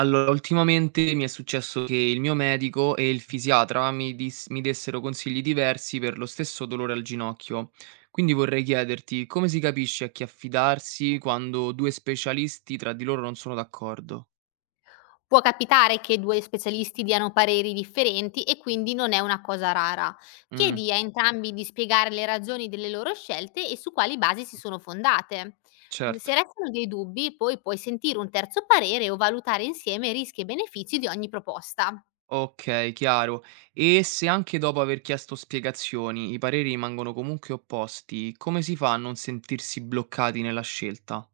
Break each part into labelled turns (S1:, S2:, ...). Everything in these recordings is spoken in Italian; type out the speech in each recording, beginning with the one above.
S1: Allora, ultimamente mi è successo che il mio medico e il fisiatra mi dessero consigli diversi per lo stesso dolore al ginocchio. Quindi vorrei chiederti come si capisce a chi affidarsi quando due specialisti tra di loro non sono d'accordo?
S2: Può capitare che 2 specialisti diano pareri differenti e quindi non è una cosa rara.
S1: Mm,
S2: Chiedi a entrambi di spiegare le ragioni delle loro scelte e su quali basi si sono fondate. Se
S1: certo.
S2: restano dei dubbi, poi puoi sentire un terzo parere o valutare insieme rischi e benefici di ogni proposta.
S1: Ok, chiaro. E se anche dopo aver chiesto spiegazioni i pareri rimangono comunque opposti, come si fa a non sentirsi bloccati nella scelta?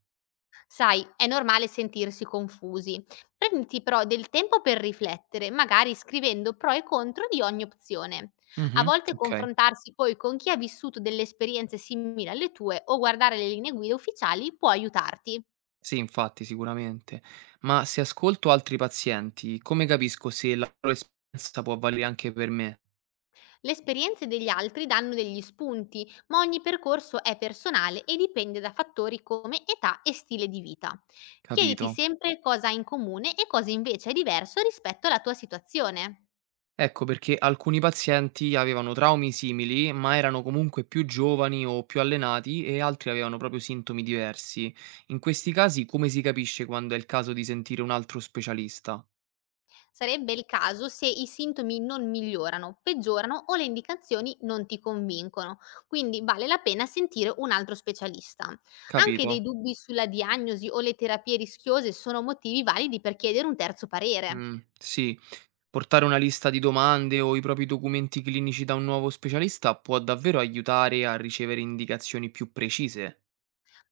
S2: Sai, è normale sentirsi confusi. Prenditi però del tempo per riflettere, magari scrivendo pro e contro di ogni opzione. A
S1: Mhm,
S2: volte
S1: ok.
S2: confrontarsi poi con chi ha vissuto delle esperienze simili alle tue o guardare le linee guida ufficiali può aiutarti.
S1: Sì, infatti, sicuramente. Ma se ascolto altri pazienti, come capisco se la loro esperienza può valere anche per me?
S2: Le esperienze degli altri danno degli spunti, ma ogni percorso è personale e dipende da fattori come età e stile di vita. Chiediti
S1: Capito?
S2: sempre cosa ha in comune e cosa invece è diverso rispetto alla tua situazione.
S1: Ecco, perché alcuni pazienti avevano traumi simili, ma erano comunque più giovani o più allenati e altri avevano proprio sintomi diversi. In questi casi, come si capisce quando è il caso di sentire un altro specialista?
S2: Sarebbe il caso se i sintomi non migliorano, peggiorano o le indicazioni non ti convincono, quindi vale la pena sentire un altro specialista. Anche dei
S1: Capito?
S2: dubbi sulla diagnosi o le terapie rischiose sono motivi validi per chiedere un terzo parere.
S1: Mm, sì. Portare una lista di domande o i propri documenti clinici da un nuovo specialista può davvero aiutare a ricevere indicazioni più precise.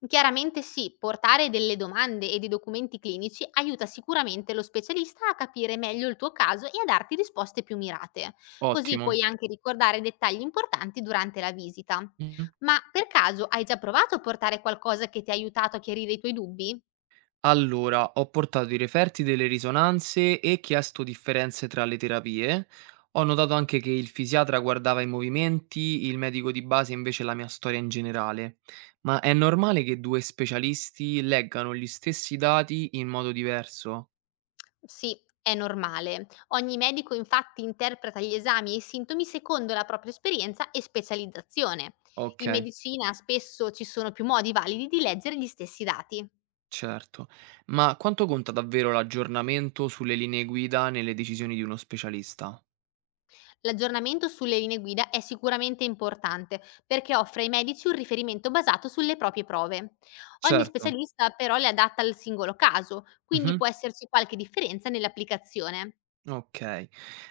S2: Chiaramente sì, portare delle domande e dei documenti clinici aiuta sicuramente lo specialista a capire meglio il tuo caso e a darti risposte più mirate. Così
S1: Ottimo.
S2: puoi anche ricordare dettagli importanti durante la visita.
S1: Mhm.
S2: Ma per caso hai già provato a portare qualcosa che ti ha aiutato a chiarire i tuoi dubbi?
S1: Allora, ho portato i referti delle risonanze e chiesto differenze tra le terapie. Ho notato anche che il fisiatra guardava i movimenti, il medico di base invece la mia storia in generale. Ma è normale che due specialisti leggano gli stessi dati in modo diverso?
S2: Sì, è normale. Ogni medico infatti interpreta gli esami e i sintomi secondo la propria esperienza e specializzazione. In
S1: Ok.
S2: medicina spesso ci sono più modi validi di leggere gli stessi dati.
S1: Certo, ma quanto conta davvero l'aggiornamento sulle linee guida nelle decisioni di uno specialista?
S2: L'aggiornamento sulle linee guida è sicuramente importante perché offre ai medici un riferimento basato sulle proprie prove. Ogni
S1: Certo.
S2: specialista però le adatta al singolo caso, quindi
S1: Mh-mh.
S2: può esserci qualche differenza nell'applicazione.
S1: Okay.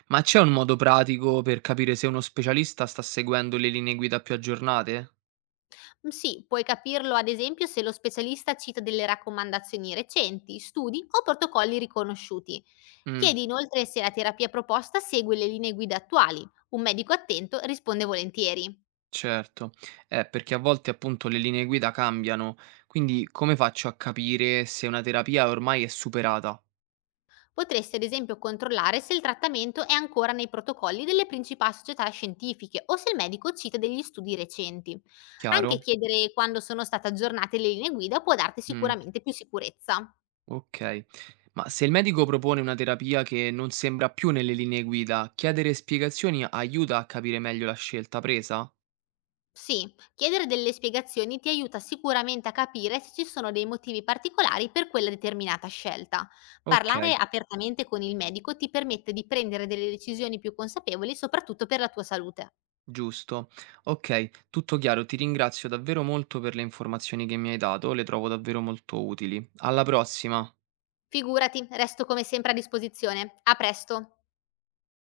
S1: Ma c'è un modo pratico per capire se uno specialista sta seguendo le linee guida più aggiornate?
S2: Mm, sì, puoi capirlo ad esempio se lo specialista cita delle raccomandazioni recenti, studi o protocolli riconosciuti.
S1: Mh,
S2: Chiedi inoltre se la terapia proposta segue le linee guida attuali. Un medico attento risponde volentieri.
S1: certo. Perché a volte appunto le linee guida cambiano, quindi come faccio a capire se una terapia ormai è superata?
S2: Potresti ad esempio controllare se il trattamento è ancora nei protocolli delle principali società scientifiche o se il medico cita degli studi recenti. Anche
S1: Chiaro?
S2: chiedere quando sono state aggiornate le linee guida può darti
S1: Mh.
S2: sicuramente più sicurezza.
S1: Okay. Ma se il medico propone una terapia che non sembra più nelle linee guida, chiedere spiegazioni aiuta a capire meglio la scelta presa?
S2: Sì, chiedere delle spiegazioni ti aiuta sicuramente a capire se ci sono dei motivi particolari per quella determinata scelta. Parlare
S1: Okay,
S2: apertamente con il medico ti permette di prendere delle decisioni più consapevoli, soprattutto per la tua salute.
S1: giusto. Ok, tutto chiaro, ti ringrazio davvero molto per le informazioni che mi hai dato, le trovo davvero molto utili. Alla prossima!
S2: Figurati, resto come sempre a disposizione. A presto!